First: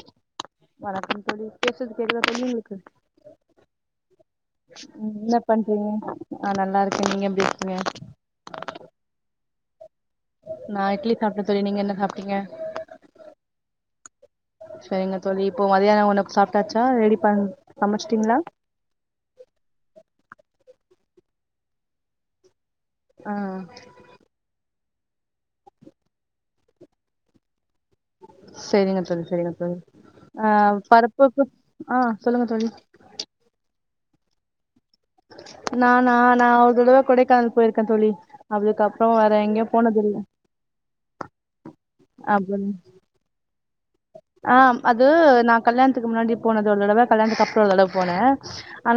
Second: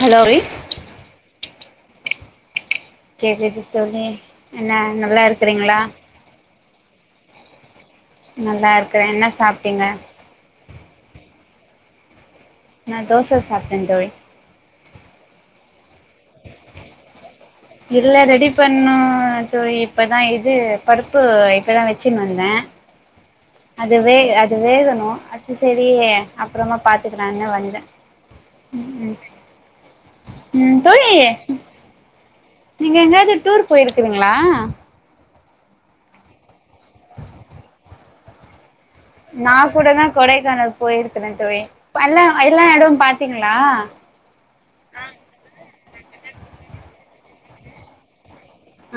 hello வெய் வணக்கம் தோழி பேசற்து கேக்குதா தோழி உங்குளுக்கு கேக்குது தோழி என்ன ம் நல்லா என்ன இருக்கறீங்களா பண்றீங்க ஆ நல்லா இருக்கே நீங்க எப்டி இருக்கீங்க நல்லா இருக்குறே என்ன சாப்ட்டீங்க நா இட்லி சாப்ட்டே தோழி நீங்க என்ன சாப்ட்டீங்க நா தோச சாப்ட்டே தோழி செரிங்க தோழி இப்போ மதியான உணவுக் சாப்ட்டாச்சா ரெடி பண்ண இல்ல ரெடி பண்ணு தோழி இப்பதா இது பருப்பு இப்பதா வெச்சின் வந்தே ஆ அது வே அது வேகணு அது செரி அப்புறமா பாத்துக்கலானு வந்தே செரிங்க தோழி செரிங்க தோழி ஆ ம் தோழி பருப்புக்கு ஆ சொல்லுங்க தோழி நீங்க எங்கையாவ்து டூர் போயிருக்கீங்ளா நானா நா ஒரு தடவ கொடைக்கானல் போயிருக்கே தோழி அதுக்கு அப்றோ வேற எங்க்யு போனதில்ல போயிருக்குற தோழி பல்லா எல்லா அப்டி எடொ பாத்தீங்களா ஆ அது நா கல்யாணத்துக்கு முன்னாடி போனது ஒரு தடவ கல்யாணத்துக்கு அப்புற ஒரு தடவ போன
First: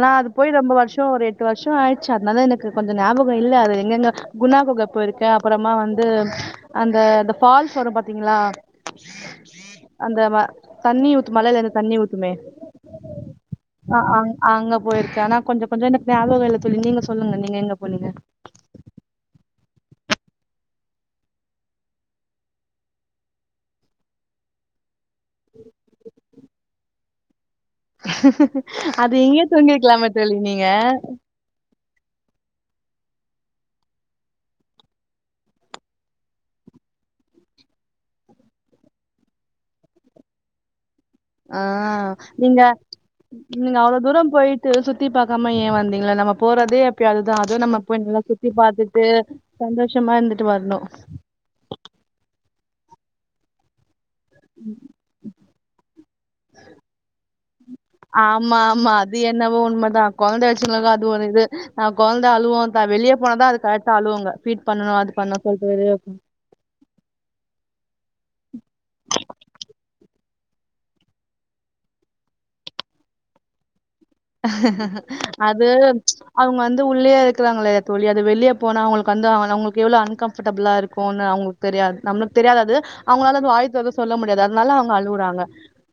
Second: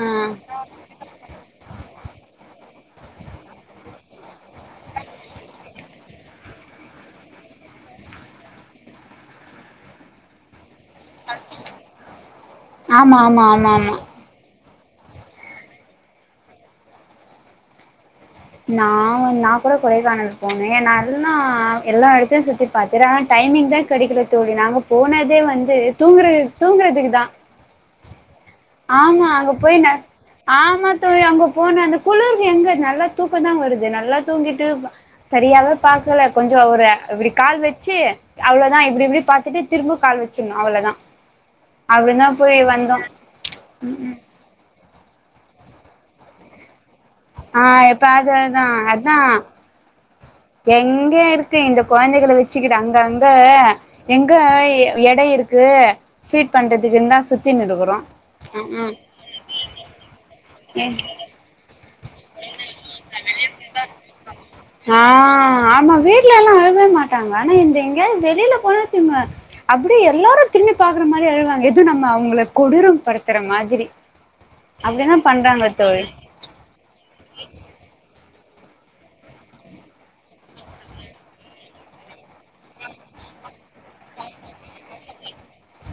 ஆ அது போய் ரொம்ப வருஷோ ஒரு எட்டு வருஷோ ஆயிட்ச்சி அத்னாலா எனக்கு கொஞ்ச ஞாபகோ இல்ல அது எங்கெங்க குணா குக போய்ருக்கே அப்புறமா வந்து அந்த அந்ந ஃபால்ஸ் வரும் பாத்தீங்களா அந்த ம தண்ணி ஊத் மழல இருந்து தண்ணி ஊத்துமே ஆமா ஆமா ஆமா ஆமா ஆ ஆ அங்க போயிருக்கே ஆனா கொஞ்சோ கொஞ்சோ எனக் ஞாபகோ இல்ல தோழி நீங்க சொல்லுங்க நீங்க எங்க போனீங்க நா நா கூட கொடைக்கானல் போனே நல்லா எல்லா எடத்தையு சுத்தி பத்துரா டைமிங்தா கெடைக்கேல தோழி நாங்க போனதே வந்து தூங்குற தூங்கறதுக்குதா [unintelligible] ஆமா இங்கயே அங்க போயி நா தூங்கிருக்கலாமே தோழி நீங்க ஆமா தோழி அங்க போன அங்க குளுர்க் எங்க நல்லா தூக்கந்தா வருது நல்லா தூங்கிட்டு செரியாவே பாக்கல கொஞ்சோ ஒரு இப்படி கால் வெச்சி அவ்ளோதா இப்புடி இப்புடி பாத்துட்டு திரும்ப கால் வெச்சின்னு அவ்வளதா ஆ அவ்ளந்தா போய் நீங்க வந்தோ நீங்க அவ்ளோ தூரோள் போய்ட்டு சுத்தி பாக்காம ஏ வந்தீங்க நம்ம போறதே எப்பையாவ்து தா ஆ அதவு நம்ம போய் இப்ப நல்லா அது சுத்தி அதா பாத்துட்டு அதா சந்தோஷமா இந்து எங்க இருக்கு இந்த கொழந்தைகள வெச்சிக்கிட்டு அங்க அங்க எங்க எட இருக்கு க்கு ஃபீட் பண்றதுக்கு இன்னா சுத் ஆமா ஆமா அது என்னவோ உண்மதா கொழந்த வெச்சுக்குறவங்கல்லா ம் அது ஒரு இது நா கொழந்த அழுவு த வெளிய போனதா அது கரெக்டா அழுவுங்க ஃபீட் பண்ணணு ஆ அது பண்ணு சொல்ட்டு வெளியே உக்காந் ட்டாங்க ஆனா எந்து எங்யாத் வெளில போனோ வெச்சுங்க அப்பிடி எல்லாரு திரும்பி பாக்கற மாரி அழுவாங்க எதுவு நம்ம அவுங்கள கொடூற படுத்துற மாதிரி அப்டிதா அது பண்றாங்க தோழி அவுங்க வந்து உள்ளேயே இர்க்கறாங்கல்லயா தோழி அது வெளிய போனா அவுங்களுக்கு வந்து அவுங்களுக்கு எவ்ளோ அன்கம்பர்டபிளா இருக்குனு அவுங்களுக் தெரியாது நம்ளுக் தெரியாது அது அவுங்களால அது வாயத்தொறந்து சொல்ல முடியாது அதனால அவுங்க அழுவுறாங்க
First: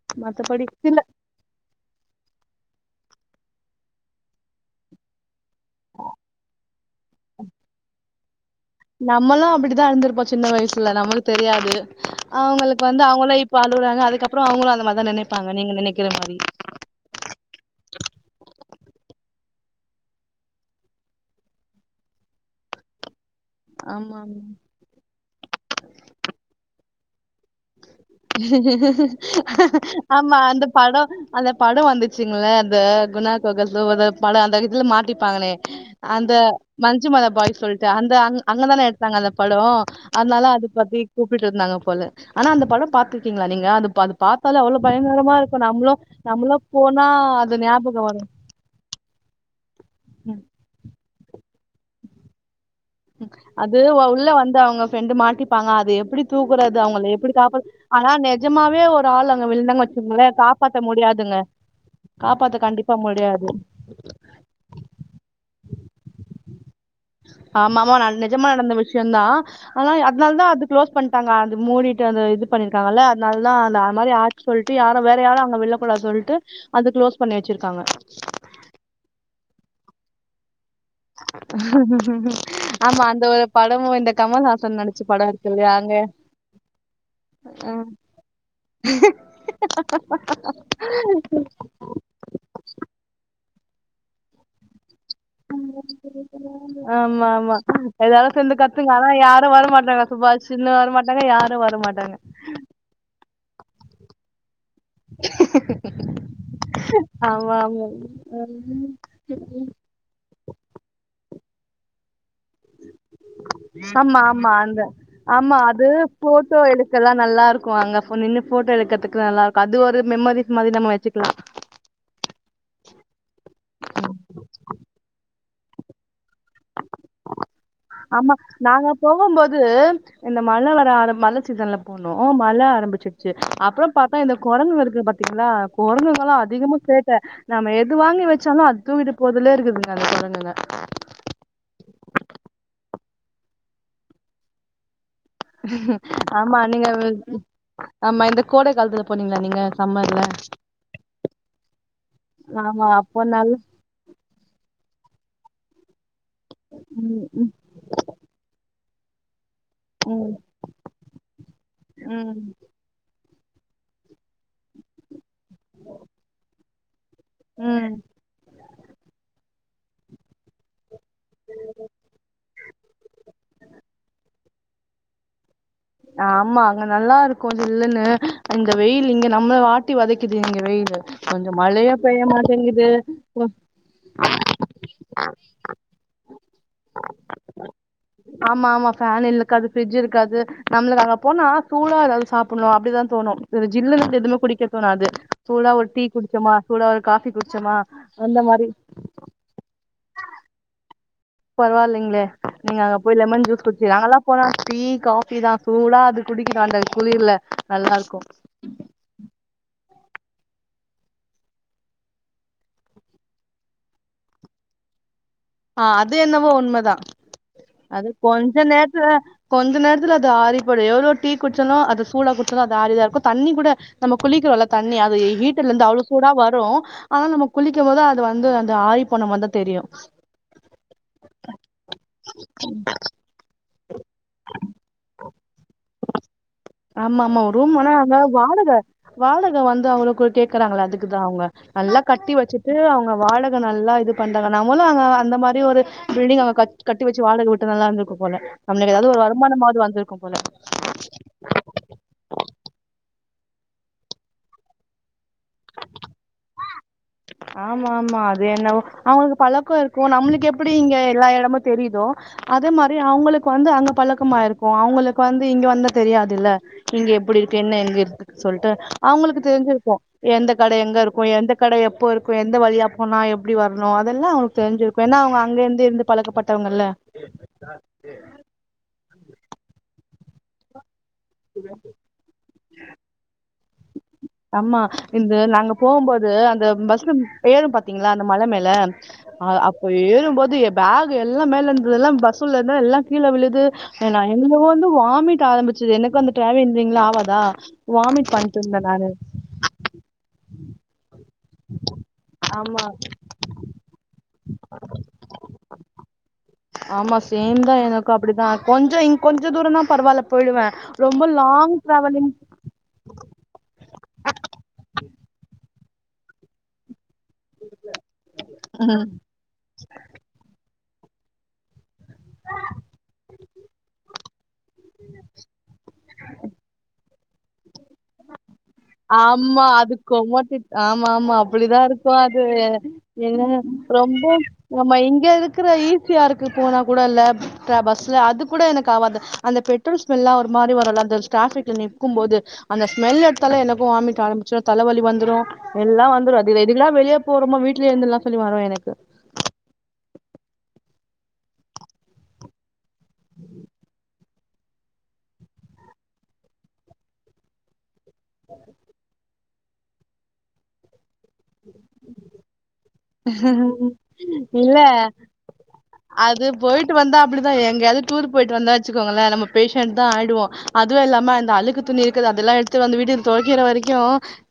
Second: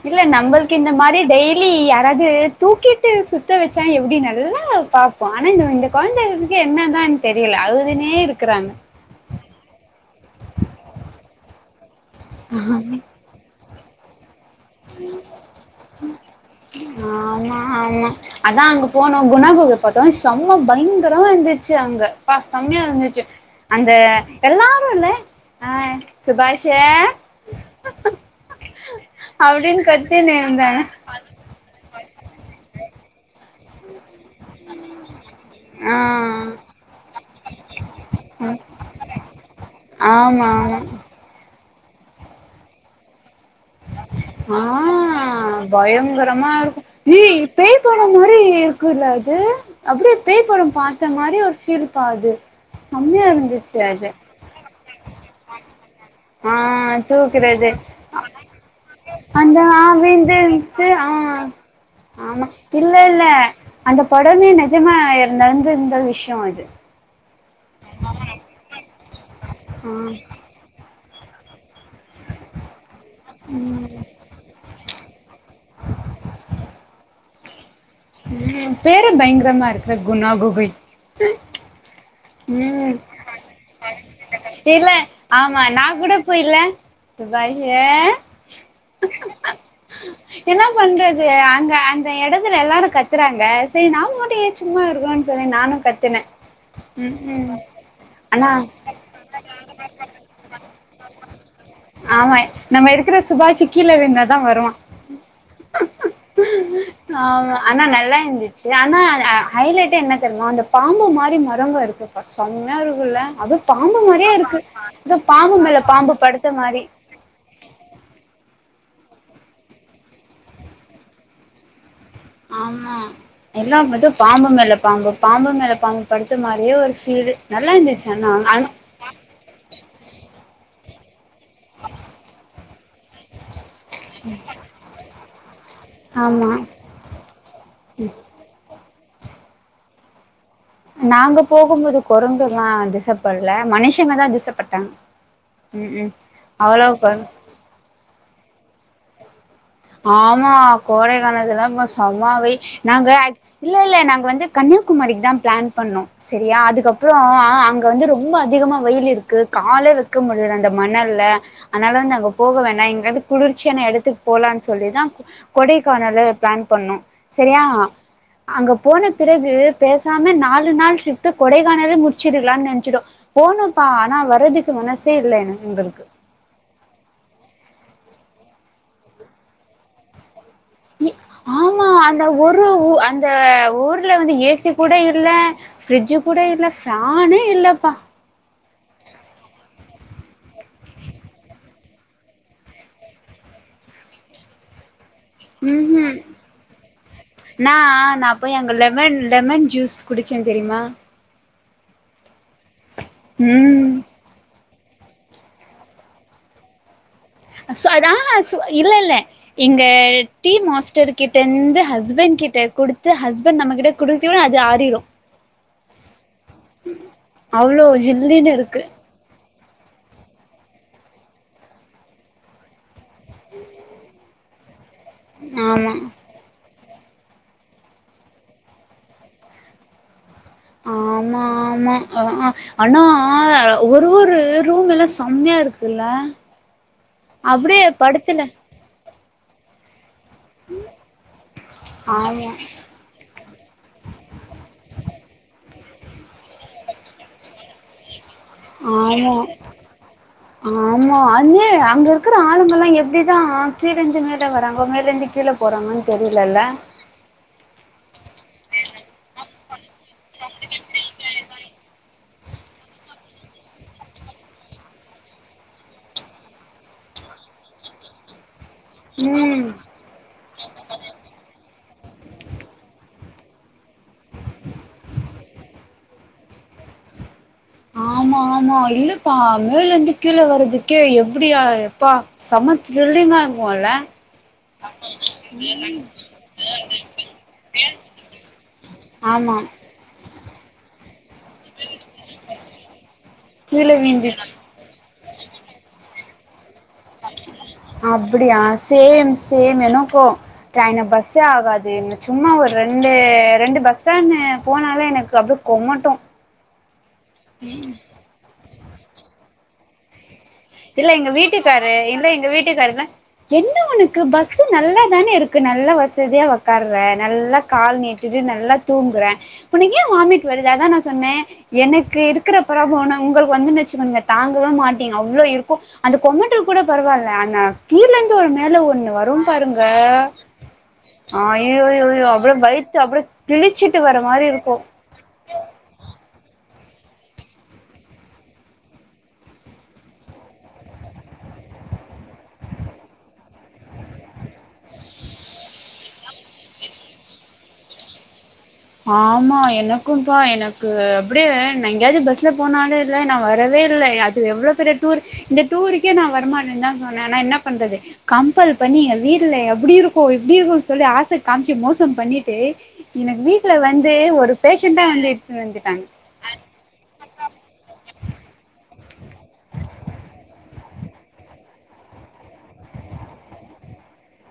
இல்ல மத்தபடி நம்பள்க்கு சில இந்த மாரி டெய் ய்லி யாராது தூக்கிட்டு சுத்த வெச்சா எப்டி நல்லா பா ஆனா இந்த இங்க கொழந்தைகளுக்கு என்னதான் தெரியல அழுதுனே இருக்குறாங்க நம்மளு அப்பிடித்தா அழுந்து இருப்போ சின்ன வயசுல நம்மளு தெரியாது அவுங்களுக்கு வந்து அவுங்க எ இப்ப அழுவுறாங்க அதுக்கப்புறோ அவுங்களு அந்த மாரி தா நெனைப்பங்க நீங்க நெனைக்கிற மாரி ஆமா ஆமா அதா அங்க போனோ குணா குக பாத்தோ சம்ம பயங்கரமா இருந்துச்சு அங்க பா சம்மையா இருந்துச்சி அந்த ஆமா எல்லாரு இல்லே ஆ சுபாஷு ஆமா அந்த இருந்தாங்க படோ அந்த படோ வந்துச்சிங்களே அந்த குணா கொக [unintelligible] மல அந்த இதுல மாட்டிப்பானே ஆ அந்த மஞ்சுமத பாய்ஸ் சொல்ட்டு அந்த அங் அங்கதானே அந்த படோ ஆமா அத்னால அது பத்தி கூப்பிட்ருந்தாங்க போல ஆனா அந்த படோ பாத்திருக்கீங்ளா நீங்க அது அது பாத்தாலே ஆமா அவ்ளோ பயங்கரமா ஆ இருக்கு நம்ப்ளு பயங்கரமா நம்ப்ளு இருக்கும் போனா அது ஞாபகு வரு இல்லது அப்டியே பேய் படம் பார்த்த மாதிரி ஒரு சிரிப்பாது அது உள்ள வந்த அவங்க ஃப்ரெண்டு மாட்டிப்பாங்க அது எப்டி ஆ தூக்குறது அவங்கள எப்படி காப்பாத் தூக்குறது ஆனா நிஜமாவே ஒரு ஆள் அங்க அந்த விழுந்தாங் வச்சங்களே காப்பாத் ஆவேந்தெழுத்து ஆ முடியாதுங்க ஆமா காப்பாத்த இல்ல கண்டிப்பா இல்ல முடியாது அந்த படமே நிஜமா இருந்த நடந்திருந்த விஷயோ இது ஆம ஆமா ந நெஜமா நடந்த விஷியந்தா ஆனா ஆ அத்னால்தா அது க்ளோஸ் பண்ட்டாங்க அது மூடிட்டு அந்த இது பண்ணிருக்காங்கள அத்னால்தா அந்த மாரி ஆ சொல்ட்டு யாரு வேற யாரு அங்க வில்ல கூடாது சொல்டு அது க்ளோஸ் பண்ணி வச்சிருக்காங்க பேரே பயங்கரமா இருக்குல குணா குகை ஆமா அந்த ஒரு படமு இந்த கமல்ஹாசன் நடிச்ச பட இருக்கு இல்லையா அங்க இப்ப இல்ல வைஹ ஆ என்னா பண்றது அங்க அங் சி எடத்துல எல்லாரு கத்துறாங்க செரி நாமமட்டு ஏ சும்மா இருக்கனுன் சொல்லி நானு கத்துனே ம் ஆமா ம் ஆமா எல்லாரு ஆனா சேந்து கத்துங்க ஆனா யாரு வரமாட்டோங்க சுபாஷின்னு வரமாட் லங்க யாரு வர மாட்டாங்க ஆமா நம்ம இருக்கிற சுபாஷி கீழ விழுந்தாதா வருவா [inaudible] ஆமா ஆனா நல்லா இந்துச்சுல உம் ஆனா ஹைலைட்டே என்ன தெரிமா அந்த பாம்பு மாரி மரங்க இருக்குப்பா சம்யா இருக்குல அது பாம்பு ஆமா மாரியே ஆமா இருக்கு அந்த ஏதோ ஆமா பாம்பு மேல அது பாம்பு படுத்த ஃபோட்டோ மாரி எடுக்கலான் நல்லா இருக்கு அங்க ஃபோ நின்னு ஃபோட்டோ எடுக்கற்துக்கு நல்லா இருக்கு அது ஒரு மெமரிஸ் மாரி வெச்சிக்லா ஆமா எல்லா வந்து பாம்பு மேல பாம்பு பாம்பு மேல பாம்பு படுத்து மாரியே ஒரு ஃபீலிங் நல்லா இந்துச் ஆமா நாங்க போகும்போது இந்த மழ வர ஆர மல சிசன்ல போனோ ஓ மழ ஆரம்பிச்சிருச்சு அப்புறம் பாத்தா இந்த கொரங்குங்க இருக்கு பாத்தீங்ளா கொரங்குங்கல்லா ஆமா அதிகமா சேட்ட நம்ம எது வாங்கி வெச்சாலு அது தூக்கிட்டு போறதிலேயே இருக்குதுங்க அந்த கொரங்குங்க நாங்க போகும்போது கொரங்குல்லா திசப்படல மனுஷங்க தா திசப்பட்டாங்க ம் ம் ஆமா நீங்க அவ்வளவு ஆமா இந்த கோடை காலத்துல போனீங்களா நீங்க சம்மர்ல ஆமா கோடைகாலத்துல ம்மா சமம்மா வெயி ஆமா நாங்க அப்போ அ நல் இல்ல இல்ல நாங்க வந்து கன்னியாகுமரிக்கு தா பிளான் பண்ணோ சரியா அதுக்கப்புறோ ம் ஆ ம் அங் அங்க வந்து ரொம்ப அதிகமா வெயில் இருக் கால வக்க ம் முடியல அன்ட மணல்ல அனால நாங்க ம் போக வேனா இங்கிருந்து குளிர்ச்சியான எடத்துக்கு போலாம்னு சொல்லிதா கொடைகானல் பிளான் பண்ணோ செரியா ம் அங்க போன பிறகு பேசாம நாலு நாள் ஷிஃப்ட்டு கொடைக்கானவே முட்ச்சிடலான்னு நென்ச்சிடோ போனும்ப்பா ஆனா வரறதுக்கு மனசே இல்லை என எங்களுக்கு ஆமா அங்க நல்லா இருக்கு சில்ல்லுன்னு இங்க வெயில் இங்க நம்மள வாட்டி வதைக்குது இங்க வெயில் ஆமா அந்த ஒரு அந்த ஒ- ஊர்ல வந்து ஏசி கூட இல்ல பிரிட்ஜ் கூட இல்ல ஃபேனே இல்லப்பா ஆமா ஆமா ஃபேன் இலுக்காது பிரிட்ஜ் இருக்காது நம்மளுக்கு அங்க போனா சூடா எதாவ்து சாப்புண்ணு அப்டிதா தோணு ஒரு ஜில்லுனு எதுவுமே குடிக்க தோணாது சூடா ம் ஒரு டீ ம் குடிச்சோமா சூடா ஒரு காபி குட்ச்சோமா நா நா அந்த போய் மாரி அங்க லெமன் லெமன் ஜூஸ் புடிச்சே தெரியுமா பரவாயில்லைங்களே நீங்க அங்க போய் லெமன் ஜூஸ் ம் குடிச்சீஙக நாங்களா போனா டீ காஃபி தா சூடா அது குடிக்கனு அந்த குளிர்ல சொ நல்லா அதா இருக்கு சொ இல்லல்ல இங்க டி மாஸ்டர் கிட்ட ந்து ஹஸ்பண்ட் கிட்ட குடுத்து ஹஸ்பண்ட் நம்மகிட்ட குடுசோனே அது ஆறிரு ஆ அது என்னவோ உண்மதா அவ்ளோ அது ஜில்லுன்னு கொஞ்ச இருக்கு நேரத்துல கொஞ்ச நேர்த்துல அது ஆறிப்போயிடு எவ்ளோ டீ குட்ச்சேனா அது சூடா குட்ச்சனா அது ஆறிதா இருக்கு தண்ணி கூட நம்ம குளிக்கிறோல தண்ணி அது ஹீட்டல இருந்து ஆமா அவ்ளோ சூடா வரு ஆனா நம்ம குளிக்கும் போது அது வந்து அந்த ஆரி போனமார் தா தெரியு ஆமா ஆமா அ ஆ ஆனா ஒரு ஒரு ரூம் எல்லா செம்மையா இருக்குல்ல ஆமா ஆமா ரூம் அப்டியே வேணா நாங்க படுத்துல வாடக வாடக வந்து அவ்ளோகோ கே க்கறாங்கல்ல அதுக்குதா அவுங்க நல்லா கட்டி ஆமா வெச்சுட்டு அவுங்க வாடக நல்லா இது பண்றாங்க நம்மளு அங்க அந்த மாரி ஒரு பில்டிங் அவுங்க கட் கட்டி வெச்சு வாடக விட்டு நல்லா இருந்திருக்கு போல நம்மளுக்கு எதாவது ஒரு ஆமா வருமானமாவது வந்திருக்கு போல க்கிற ஆளுங்கெல்லா எப்டிதா கீழிந்து மேல வராங்கோ மேலிருந்து கீழ போறாங்கன்னு தெரில இல்ல ஆமாமா அது என்னவோ அவுங்களுக்கு பழக்கோ கோ நம்மளுக்கு எப்டி இங்க எல்லா எடமு தெரியுதோ அதே மாரி அவுங்களுக்கு வந்து அங்க பழக்கமாயிருக்கு அவுங்களுக்கு வந்து இங்க வந்தா தெரியாதில்ல இங்க எப்புடி இருக்கு என்ன எங்க இருக்குக் சொல்ட்டு அவுங்களுக்கு ம் தெரிஞ்சிர்க்கோ எந்த கட எங்க இருக்கோ எந்த கட எப்போ இருக் கு எந்த வழியா போனா எப்டி வர்ணு அதெல்லா அவுள்க்கு தெரிஞ்சிருக்கு ஏன்னா அவுங்க அங்கே இர்ந்து இர்ந்து பழக்கப்பட்டவங்கல்ல ஆம்மா ஆம்மா இல்லப்பா மேல இர்ந்து கீழ வர்றதுக்கே எப்டியா எப்பா செம்ம த்ரில்லிங்கா இருக்கோல்ல அம்மா இந்த நாங்க போம்போது அந்த பஸ்ல பேரு பாத்தீங்களா அந்த மல மேல ஆம்மாம் அ அப்ப ஏறும்போது எ பேக் எல்லா மேல இந்ததெல்லா பஸ் உள்ளதா எல்லா கீழ விழுது கீழ எ நா விழுந்துச்சு என்னவோ வந்து வாமிட் ஆரம்பிச் சுது எனக்கு அந்த டிராவ இந்தீங்களா அப்டியா சேம் சேம் எனக்கோ ட்ரெயின் பஸ்ஸே ஆகாது சும்மா ஒரு ஆமா ரெண்டு ரெண்டு பஸ் சானு போனாலே எனக்கு அப்டே கொமட்டு ஆமா சேம்தா எனக்கு அப்டிதா கொஞ்ச இங்க கொஞ்ச தூரன்னா பரவால போயிடுவே இல்ல ரொம்ப எங்க லாங் வீட்டுக்காரு இல்ல டிராவலிங் எங்க வீட்டுக்காருல்ல என்ன ஒனக்கு பஸ்ஸு நல்லா தானே இருக்கு நல்ல வசதியா ஒ உக்கார நல்லா கால் நீட்டிட்டு நல்லா தூங்குறே உனக்கு ஏ வாமிட் வருது அதா நா சொன்னே எனக் கு இருக்கிற ப்ராப்ள ஒண்ணு உங்களுக்கு வந்துனுச்சு வைங்க தாங்கவே மாட்டீங்க அவ்ளோ இருக்கு அந்த கொமட்டல் கூட ப பரவால ஆனா கீழ இந்து ஒரு மேல ஒன்னு வரும் ஆமா பாருங்க அது கொமட்டிட் ஆமா ஆமா அய் அப்டிதா இருக்கு அய்யோ அது அவ்ளோ பை த்து அப்டியே என்ன கிழிச்சிட்டு வர மாரி இருக்கோ க்குற ஈ சி ஆருக்கு போனா கூடல்ல ட்ரா பஸ்ல அது கூட எனக்கு ஆவாது அந்த பெட் ட்ரோல் ஸ்மெல்லா ஒரு மாரி வருல்ல அந்த ஸ்ட்ராஃபிக்ல நிக்கும் போது அந்த ஸ்மெல் எடுத்தாலே எனக்கு வாமிட் ஆரம்பிச்சிரு தலவலி வந்துரு எல்லா வந்துரு அது எதுக்குல்லா வெளிய போறோமோ வீட்லயே இருந்தற்ல்லா சொல்லி வரோ எனக்கு ஆமா எனக்கும்பா எனக்கு அப்பிடியே நா எங்கயாச்சு பஸ்ல போனாலே ல நா வரவே இல்ல ய அது எவ்ளோ பெரிய டூர் இந்த டூர்ருக்கே நா வரமாட்டே தா சொன்ன ஆனா என்ன பண்றது கம்பல் பண்ணி ஏ வீ ட்ல அப்டி இருக்கு இப்டி இருக்குன்னு சொல்லி ஆச காம்ச்சி மோசோ பண்ணிட்டு எனக்கு வீட் ல வந்து ஒரு பேஷண்டா வந்து இட்னு வந்துட்டாங்க போய்ட்டு வந்தா அப்டிதா எங்கயாவது டூர் போயிட்டு வந்தா வச்சுகோங்களே நம்ம பேஷண்ட் தா ஆய்டுவோ அதுவு இல்லாம அந்த அலுக்கு துணி இருக்குத அதெல்லா எடுத்து வந்து வீட்டுக் தோய்க்கற வரைக்கு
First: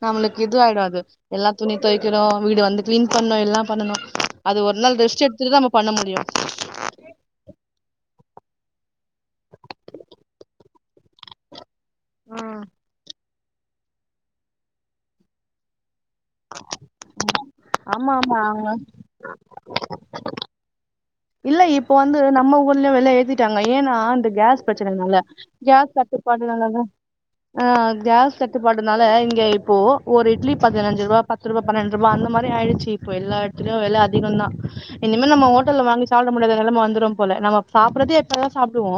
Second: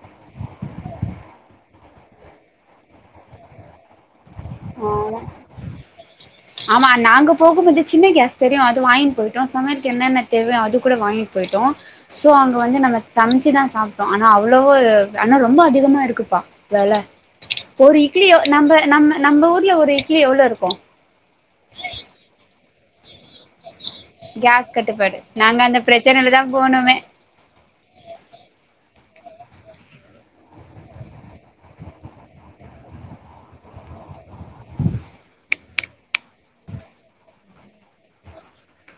நம்ளுக்கு இது ஆயிடாது அது எல்லா துணி தோய்க்கறோ வீடு வந்து கிளீன் பண்ணு எல்லாம் பண்ணனு அது ஒரு நாள் ஆமா ரெஸ்ட் எடுத்துட்டு நம பண்ண முடியு ஆமா நாங்க போகும்போது சின்ன கேஸ் தெரியு அது வாய்ங்ட்டு போயிட்டோ சமையலுக்கு என்னென்ன தேவயோ அது கூட வாங்கிட் போயிட்டோ சோ அங்க வந்து நம்ம சமைச்சிதா சாப்பிட்டோ ஆனா அவ்வளோ ஆனா ரொம்ப அதிகமா இருக்கு ப வெல ஒரு ஆமா இட்லி ஆமா யோ அவங்க நம்ப நம்ம நம்ப ஊர்ல ஒரு இட்லி எவ்ளோ இருக்கு இல்ல இப்ப வந்து நம்ம ஊர்லயு வெல ஏத்தி ட்டாங்க ஏன்னா இந்த கேஸ் கட்டுப்பாடு பிரச்சனைனால நாங்க அந்த கேஸ் பிரச்சனையில தா கட்டுப்பாடுனாலதா போனோமே ஆ கேஸ் தட்டுப்பாடுனால இங்க இப்போ ஒரு இட்லி பதினஞ்சுரூபா பத்துருவா பன்னெண்டுரூவா அந்த மாரி ஆயிடுச்சு இப்போ எல்ல எடத்துலயு வெல அதிகந்தா இனிமே நம்ம ஓட்டல்ல வாங்கி சாப்ட முடியாத நெலம வந்துரும் போல நம சாப்புறதே எப்பயாதா சாப்டுவோ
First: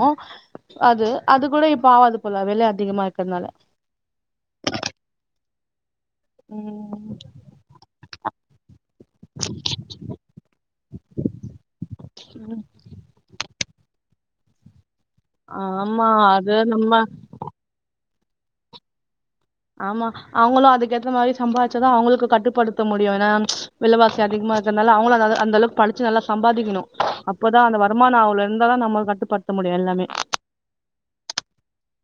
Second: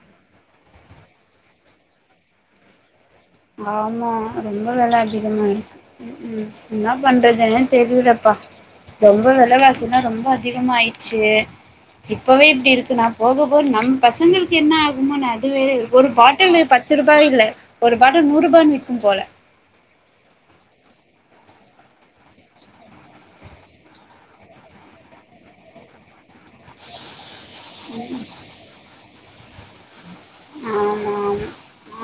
அது அது கூட இப்ப ஆவாது போல வெல அதிகமா இருக்கறதுனால ஆமா ரொம்ப வெல அதிகமா இருக்கு ம் ம் என்ன பண்றதுன்னே தெரியிலப்பா ரொம்ப வெலவாசில்லா ரொம்ப அதிகமாயிடுச்சு இப்போவே இப்டி இருக்குன்னா போகபோக நம் பசங்களுக்கு என்ன ஆகுமோன்னு அது வேற ஒரு ஆமா அது பாட்டுலு நம்ம பத்து ரூபா இல்ல வட நூரூபான்னு விக்கு போல ஆமா அவுங்களு அதுக்கேத்த மாரி சம்பாதிச்சதா அவங்களுக்கு கட்டுப்படுத்த முடியு ஏனா வெலவாசி அதிகுமா இருக்கறனால அவங்களு அ அந்த அளவுக்கு படிச்சு நல்லா சம்பாதிக்குணு இப்பதா அந்த வருமானோ அவ்ளோ இருந்தா தா நம்ம கட்டுப்படுத்த முடியு எல்லாமே ஆமா ஆமா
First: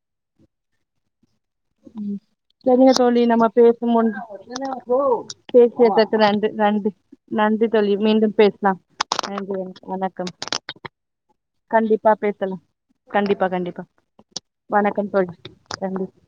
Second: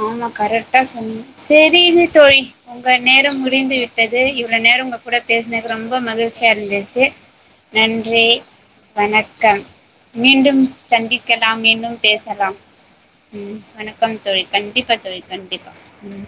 ஆமா கரட்டா சொன்னீங்க செரிங்க தோழி உங்க சரிங்க தோழி நேரம் நம்ம முடிந்து பேசும் முன் விட்டது இவ்வளோ நேர உங்க கூட பேச எனக்கு ரொம்ப பேசியதற்கு நன்று மகிழ்ச்சியா நன்றி இருந்துச்சி தோழி நன்றி மீண்டும் பேசலாம் நன்றி வணக்கம் வணக்கம் மீண்டும் சந்திக்கலாம் மீண்டும் பேசலாம் கண்டிப்பா ம் கண்டிப்பா வணக்கம் தோழி கண்டிப்பா வணக்கம் தோழி கண்டிப்பா நன்றி ம்